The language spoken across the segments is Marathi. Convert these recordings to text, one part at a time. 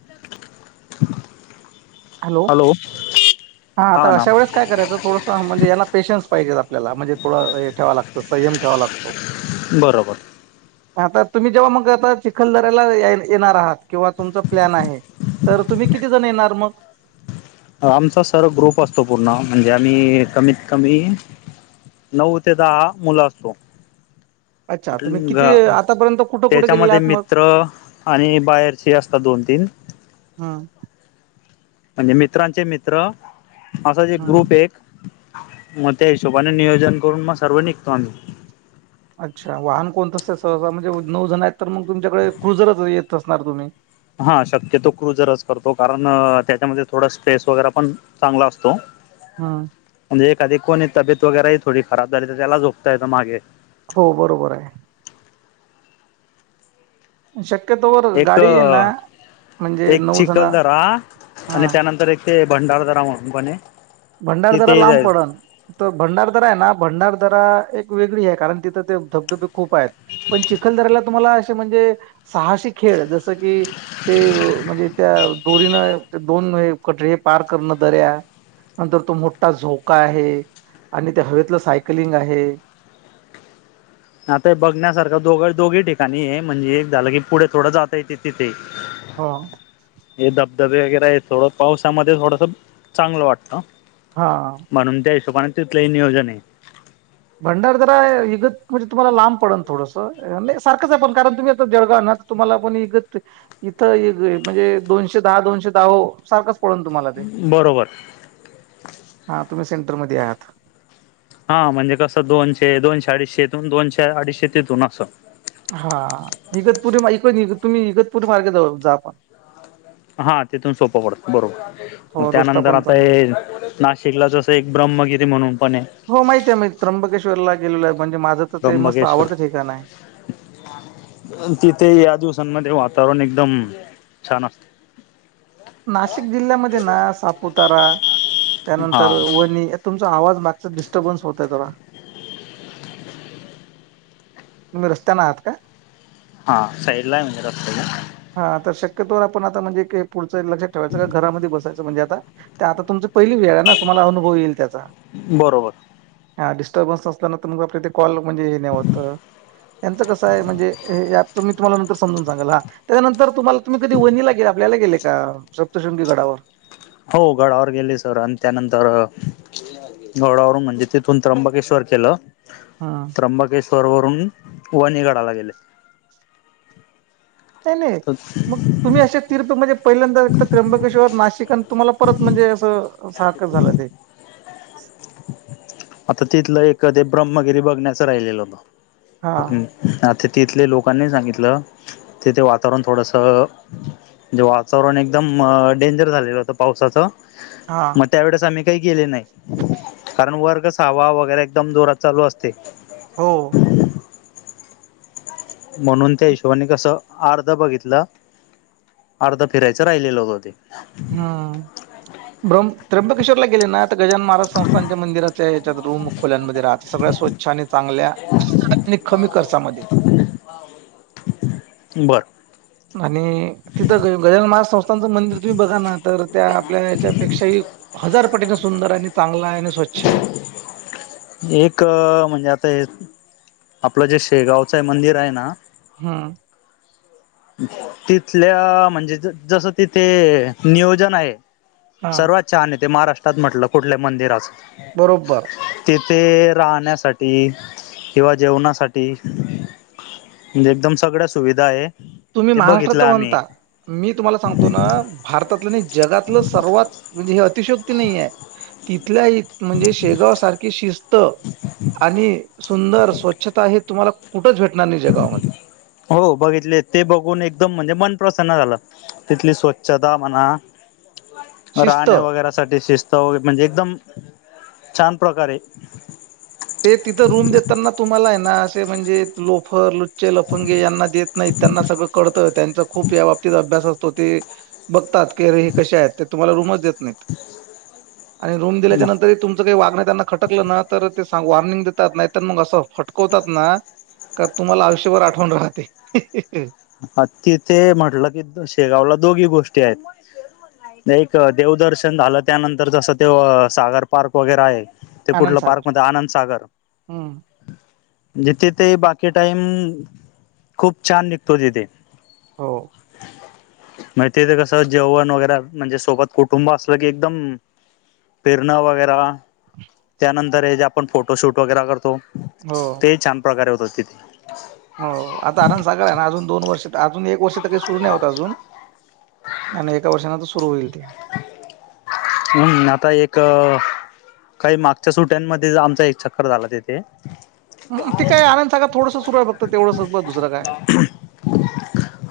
[unintelligible] हॅलो हा हां आता ना अशा वेळेस काय करायचं थोडंस म्हणजे या पेशन्स पाहिजेत आपल्याला म्हणजे थोडं हेे ठेवा लागतो संयम ठेवा लागतो. बरोबर हा तर तुम्ही जेव्हा मग आता चिखलदऱ्याला येय येणार आहात किंवा तुमचा प्लॅन आहे. तर तुम्ही किती जण येणार मग आमचा सर ग्रुप असतो पूर्ण म्हणजे आम्ही कमीत कमी नऊ ते दहा मुलं असतो. अच्छा कुठ तुम्ही ग किती आतापर्यंत कुठं कुठे गेलेले त्याच्यामध्ये आहात मग मित्र आणि बाहेरचे अस तात दोन तीन हा म्हणजे मित्रांचे मित्र असाच एक हम्म ग्रुप एक म त्या हिशोबाने नियोजन करून म सर्व निघतो आम्ही. अच्छा वाहन कोणतं असंत सहसा म्हणजे नऊ जण आहेत तर मग तुमच्याकडे क्रुझरच येत असणार तुम्ही हा शक्यतो क्रुजरच करतो कारण त्याच्यामध्ये थोडा स्पेस वगैरा पण चांगला असतो. हा म्हणजे एखादी कोणी तब्येत वगैरे ही थोडी खराब झाली तर त्याला झोपता येतं मागे. हो बरोबर आहे. शक्यतोवर एक गाडी आहे ना म्हणजे एक नऊ जण हा चिखलदरा आणि त्यानंतर एक ते भंडार दारा म्हणून पण ये भंडारदारा लांब पडन. तो भंडारदरा हाय ना भंडारदरा एक वेगळी ये कारण तिथं ते धबधबे खूप आहेत पण चिखलदऱ्याला तुम्हाला असे म्हणजे सहाशे खेळ जसं की, ते म्हणजे त्या दोरीनं दोन कट हे पार करणं दऱ्या नंतर तो मोठा झोका आहे आणि त्या हवेतलं सायकलिंग आहे. हा ते बघण्यासारखं दोघ दोघी ठिकाणी ये म्हणजे एक झालं की पुढे थोडं जाता येते तिथे. हो. हे धबधबे वगैरे आहे थोडं पावसामध्ये थोडंस चांगलं वाटत. हा. म्हणून त्या हिशोबाने तिथलंही नियोजन ये. भंडारदारा इगत म्हणजे तुम्हाला लांब पडल थोडसं नाय सारखंच ये पण कारण तुम्ही आता जळगाव नं तुम्हाला पण इगत इथं इग म्हणजे दोनशे दहा दोनशे दहा ओ सारखं पडणं तुम्हाला ते बरोबर हा तुम्ही सेंटरमध्ये आहात. हा म्हणजे कसं दोनशे दोनशे अडीचशे इथून दोनशे अडीचशे तिथून असं हा इगतपुरी एक वेळ तुम्ही इगतपुरी मार्गे जाऊ जा पण हा तिथून सोपं पडलं बरोबर म हो रस्ता त्यानंतर पण आता चांगला हे नाशिकला जसं एक ब्रह्मगिरी म्हणून पण ये हो माहित ये माहित त्र्यंबकेश्वरला गेलेलो हाय म्हणजे माझं तर ते मस्त त्र्यंबकेश्वर आवडतं ठिकाण हाय. तिथे या दिवसांमध्ये वातावरण एकदम छान असत नाशिक जिल्ह्यामध्ये ना सापुतारा हा त्यानंतर वणी तुमचा आवाज मागचा डस्टर्बन् होतय तोरा निम् रस्त्याना आहत का हा साईड ला म्हणजे रस्त हा तर शक्यतोवर आपण आता म्हणजे पुढं लक्षात ठेवायचं का घरामध्ये बसायचं म्हणजे आता आता तुमच पहिली वेळ आहे ना तुम्हाला अनुभव येईल त्याचा बरोबर ह डिस्टर्बन् असल्यान तर कॉ म्हणजे हे नाही होत यांचं कसं आहे म्हणजे मी तुम्हाला नंतर समजून सांगाल हा त्याच्यानंतर तुम्हाला तुम्ही कधी वणीनीला गेल आपल्याला गेले का सप्तशृंगी गडावर हो गडावर गेली सर आणि त्यानंतर घोडावरून म्हणजे तिथून त्र्यंबकेश्वर केलं हा त्र्यंबकेश्वररून वणीगडाला गेले त्यांनी मग तुम्ही अशे तीर्थ म्हणजे पहिल्यांदा एक त्र्यंबकेश्वर नाशिक आणि तुम्हाला परत म्हणजे असं सहक झालं ते आता तिथलं एक ते ब्रह्मगिरी बघण्याचं राहिलेलं हा. होत् आ ते तिथले लोकांनी सांगितलं तथे वातावरण थोडंसं म्हणजे वातावरण एकदम डेंजर झालेलं होतं पावसाचं हा मग त्यावेळेस आम्ही केले नाही [inaudible] कारण वर्ग सवा वगैरे एकदम जोरात चालू असते हो म्हणून त्या हिशोबानी कसं आर्ध बघितलं आर्ध फिरायचं राहिलेलं होतं ते हमम ब्रम त्र्यंबकेशोवरला गेले ना आता गजानन महाराज संस्थांच्या मंदिराच्या जायचं रूम खोल्यामध्ये राहा, सगळ्या स्वच्छ आणि चांगल्या आणि कमी खर्चामध्ये बरं आणि तिथं ग गजन महज संस्थांचं मंदिर तुम्ही बघा ना तर त्या आपल्या याच्यापेक्षाही हजार पटीने सुंदर आहे आणि चांगला आहे आणि स्वच्छ आहे एक म्हणजे आता हे आपलं जे शेगावचं आहे मंदिर आहे ना हा तिथल्या म्हणजे जस तिथे नियोजन आहे हा सर्वात चहा न ते महाराष्ट्रात म्हटलं कुठल्या मंदिराचं बरोरोबर तिथे राहण्यासाठी किंवा जेवणासाठी एकदम सगळ्या सुविधा आहे. तुम्ही ते महाराष्ट्राच बघितलं आम्ही म्हणता, मी तुम्हाला सांगतो ना भारतातलं नाही जगातलं सर्वात म्हणजे हे अतिशोक्ती नाहीय हाय तिथल्या इ म्हणजे शेगांव सारखी शिस्त आणि सुंदर स्वच्छता हे तुम्हाला कुठच भेटणार नाही जगामध्ये हो बघितले ते बघून एकदम म्हणजे मन प्रसन्न झालं तिथली स्वच्छता म्हणा हं [unintelligible] शिस्त राहणे वगैरेसाठी शिस्त म्हणजे एकदम छान प्रकारे. ते तिथं रूम देताना तुम्हाला आहे ना, ते म्हणजे लोफर लुचे, लफंगे यांना देत नाहीत, त्यांना सगळं कळतं त्यांचा खूप या बाबतीत अभ्यास असतो. मग ते बघतात की अरे हे कसे आहेत ते तुम्हाला रूमच देत नाही. आणि रूम दिल्याच्या नंतर तुमचं काही वागणं त्यांना खटकलं ना तर सांगून वॉर्निंग देतात नाही तर मग असं फटकवतात ना. का तुम्हाला आयुष्यभर आठवण राहते. हं तिथे म्हटलं की शेगावला दोघी गोष्टी आहेत. एक देवदर्शन झालं त्यानंतर जसं ते सागर पार्क वगैरे आहे, ते आनंद कुठलं पार्क सागर मध्ये आनंदसागर हम्म जिथे ते बाकी टाईम खूप छान निघतो तिथे. हो मग तिथे कसं जेवण वगैरे म्हणजे सोबत कुटुंब असलं की एकदम फिरणं वगैरे त्यानंतर हे जे आपण फोटोशूट वगैरे करतो. हो ते छान प्रकारे होतात तिथे. हो आता आनंद सागर आहे ना, आजून दोन वर्ष आजून एक वर्ष तर ते सुरू नाही होतं आजून. नाही नाही एका वर्षाने सुरू होईल ते. हम्म आता एक काही मागच्या सुट्ट्यांमध्ये आमचा एक चक्कर झाला तिथे. ह्ं ते काय आनंद सागर थोडसं सुरू आहे फक्त तेवढंच बस दुसरं काय.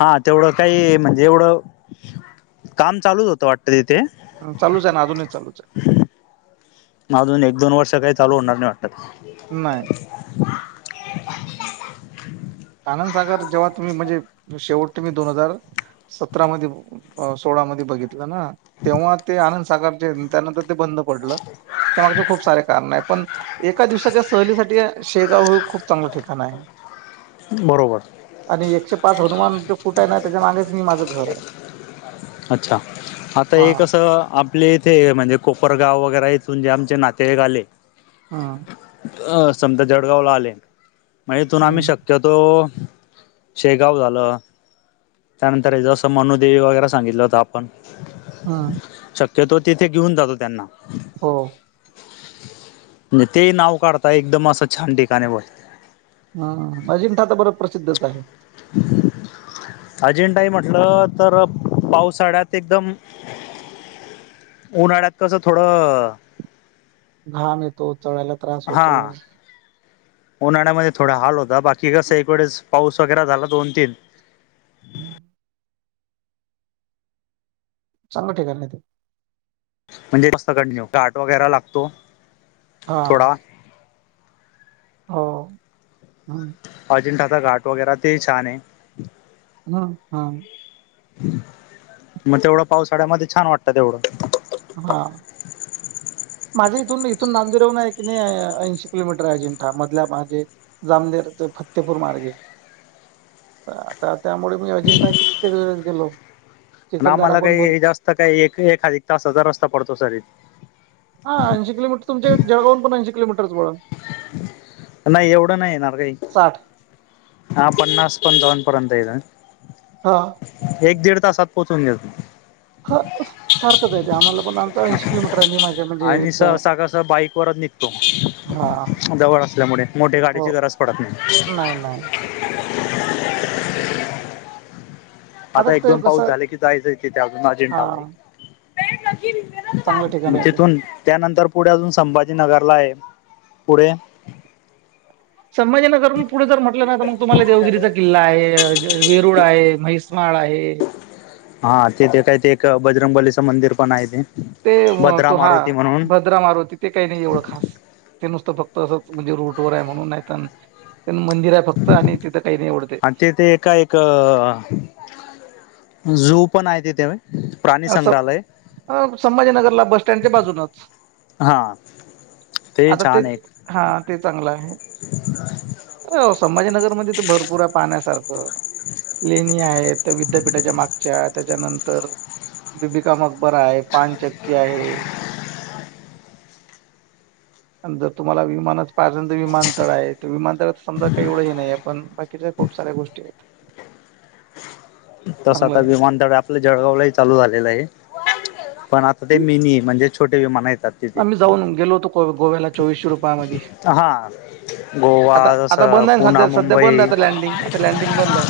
हां तेवढं काही म्हणजे एवढं काम चालूच होतं वाटतं. तिथे. चालूच आहे ना अजूनही चालूच आहे. अजून एक दोन वर्ष काही चालू होणार नाही वाटतं? नाही. आनंदसागर जेव्हा तुम्ही म्हणजे शेवट तुम्ही दोन हजार सतरामध्ये सोळामध्ये बघितलं. ना तेव्हा ते आनंद सागरचे त्यानंतर ते बंद पडलं त्यामागचे खुप सारे कारण आहेत पण एका दिवसाच्या सहलीसाठी शेगाव हे खूप चांगलं ठिकाण आहे. बरोबर आणि एकशे पाच हनुमान जे फूट आहे ना त्याच्या मागेच मी माझं घर आहे अच्छा आता हा हे कसं आपले इथे म्हणजे कोपरगाव वगैरे इथून जे आमचे नातेवाईक आले. हां अ समजा जळगावला आले मग इथून आम्ही हम्म शक शक्यतो शेगांव झालं. त्यानंतर जसं मनुदेवी वगैरे सांगितलं होतं आपण. हां शक्यतो तिथे घेऊन जातो त्यांना. हो ते ही नाव काढता एकदम असं छान ठिकाणी ह्ं अजिंठा तर बरंच प्रसिद्धच आहे. हम्म अजिंठाई म्हटलं तर पावसाळ्यात एकदम उन्हाळ्यात कसं थोडं घाम येतो चळायला त्रास होतो. हा उन्हाळ्यामध्ये थोडा हाल होता बाकी कस एक वेळेस पाऊस वगैरे झाला दोन-तीन. हम्. चांगलं ठिकान ये. म्हणजे कस कंटिन्यू घाट वगैरे लागतो. हा. थोडा हो, हम्. अजिंठाचा घाट वगैर ते छान आहे. ह, हा. मग तेवढं पावसाळ्यामध्ये छान वाटतात तेवढं. हा. माझ्या इथून, इथून नांदूर येऊन आहे की नाही ऐंशी किलोमीटर आहे अजिंठा मधल्या माझे. जामनेरचे फतेपूर मार्गे. आता त्यामुळे मी अजिंठा किती वेळेस गेलो. ना चिखलदरा आम्हाला पण काही भरपूर जास्त काही एक-एखाधिक तासाचा रस्ता पडतो सरी. ह ऐंशी किलोमीटरु तुमच्या जळगाव पण ऐशी किलोमीटरच बण. नाही एवढं नाही येणार रे, साठ हा पन्नास पण दोन पर्यंत येते. हा. एक दीड तासात पोहोचून घेतो. ह सारखंच येते आम्हाला पण आमचा ऐंशी किलोमीटर आणि. आणि स सगस बाईक वरच निघतो. हा जवळ असल्यामुळे मोठे हो गाडीची गरज पडत नाही. नाही नाही. आता ते एक-दोन पाऊस कसं झाले की जायचंय तिथे अजून हा अजिंठाला. चांगलं ठिकाण आहे ते तिथून त्यानंतर पुढे अजून संभाजी नगरला आहे पुढे. संमभाजी नागरून पुढे जर म्हटलं ना तर मग तुम्हाला देवगिरीचा किल्ला आहे, वेरुळ आहे, म्हैसमाळ आहे. हा तेिथे काही ते एक बजरंगलीचं मंदिर पण आहे ते. ते भद्रा तू हा मारुती म्हणून ब प्रहार होती ते काही नाही एवढं खास ते नुसतं फक्त असंच म्हणजे रूटवर आहे म्हणून नाही मंदिर आहे फक्त आणि तिथं काही नाही वरती. तेिथे का एक जू पण आहे तेिथे. असं, संभाजीनगरला बस सटँडच्या बाजूनच. हा ते छान एक. हा ते चांगलं आहे. [inaudible] हो संभाजीनगर मध्ये तर भरपूर आहे पाण्यासारखं. लेणी आहे ते विद्यापीठाच्या मागच्या त्याच्यानंतर बीपिका मकबर आहे, पान चक्की आहे. जर तुम्हाला विमानात पाहिज विमानतळ आहे तर विमानतळात समजा काही एवढं हे नाही पण बाकीच्या खूप साऱ्या गोष्टी आहेत. तसं आता चांगलं विमानतळ. आप जळगावलाही चालू झालेलं आहे, पण आता ते हम्म. मिनी म्हणजे छोटे विमान येतात. तिथे आम्ही जाऊन गेलो होतो गोव्याला चोवीसशे रुपयामध्ये. अहा. आता आता बंद आहे सध्या सध्या बंद मुंबई आहे आता लँडिंग आता लँडिंग बंद आहे.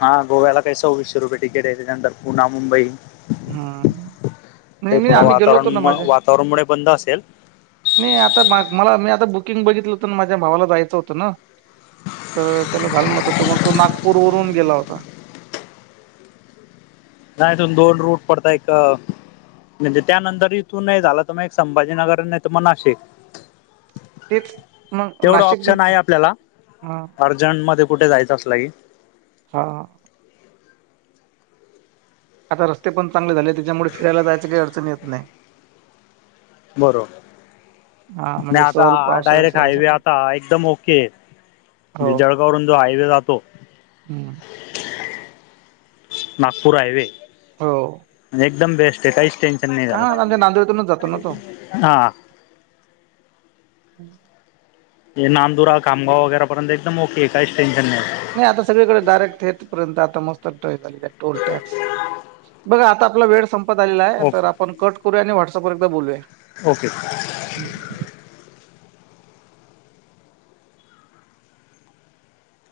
हा गोव्याला काही सव्वीसशे रुपये तिकिट आहे त्याच्या नंतर पुना मुंबई हम्म ते नाही मी थोडं आम्ही गेलो होतो वातावरण ना माझ्या वातावरण मुळे बंद असेल. नाही आता मला मी आता बुकिंग बघितलं होतं ना माझ्या भावाला जायचं होतं ना. तर त्याला झालं नव्हतं तर मग तो नागपूर वरून गेला होता. नाही इथून दोन रूट पडत एक म्हणजे त्यानंतर इथून झालं तर मग एक संभाजीनगर नाही तर मग नाशिक तेच मग तेवढा नाशिक ऑप्शन आहे आपल्याला हा अ मध्ये कुठे जायचं असल की हा आता रस्ते पण चांगले झाले त्याच्यामुळे फिरायला जायंच काय अडचण येत नाही. बरो हा म्हणजे नाही आता सहल हा पावसाळ्यात डायरेक्ट हायवे सहलीसाठी आता एकदम ओके. जळगाव वरुन जो हायवे जातो. ह नागपूर हायवे. हो एकदम बेस्ट आहे काही स्टे हा आमच्या नांदेडतूनच जातो ना तो हां हे नांदुरा खमगाव वगैरेपर्यंत एकदमओे आहे काहीच टेनशन नाही. नाही आता सगळीकडे डायरेक्टथपर्यंतता मस्त झाले आहे टोल टॅक्स बघा आता आपला वेळ संपत आलेला आहे तर ओके आपण कट करूया आणि व्हॉट्सअपवर एकदा बोलूया. ओके हम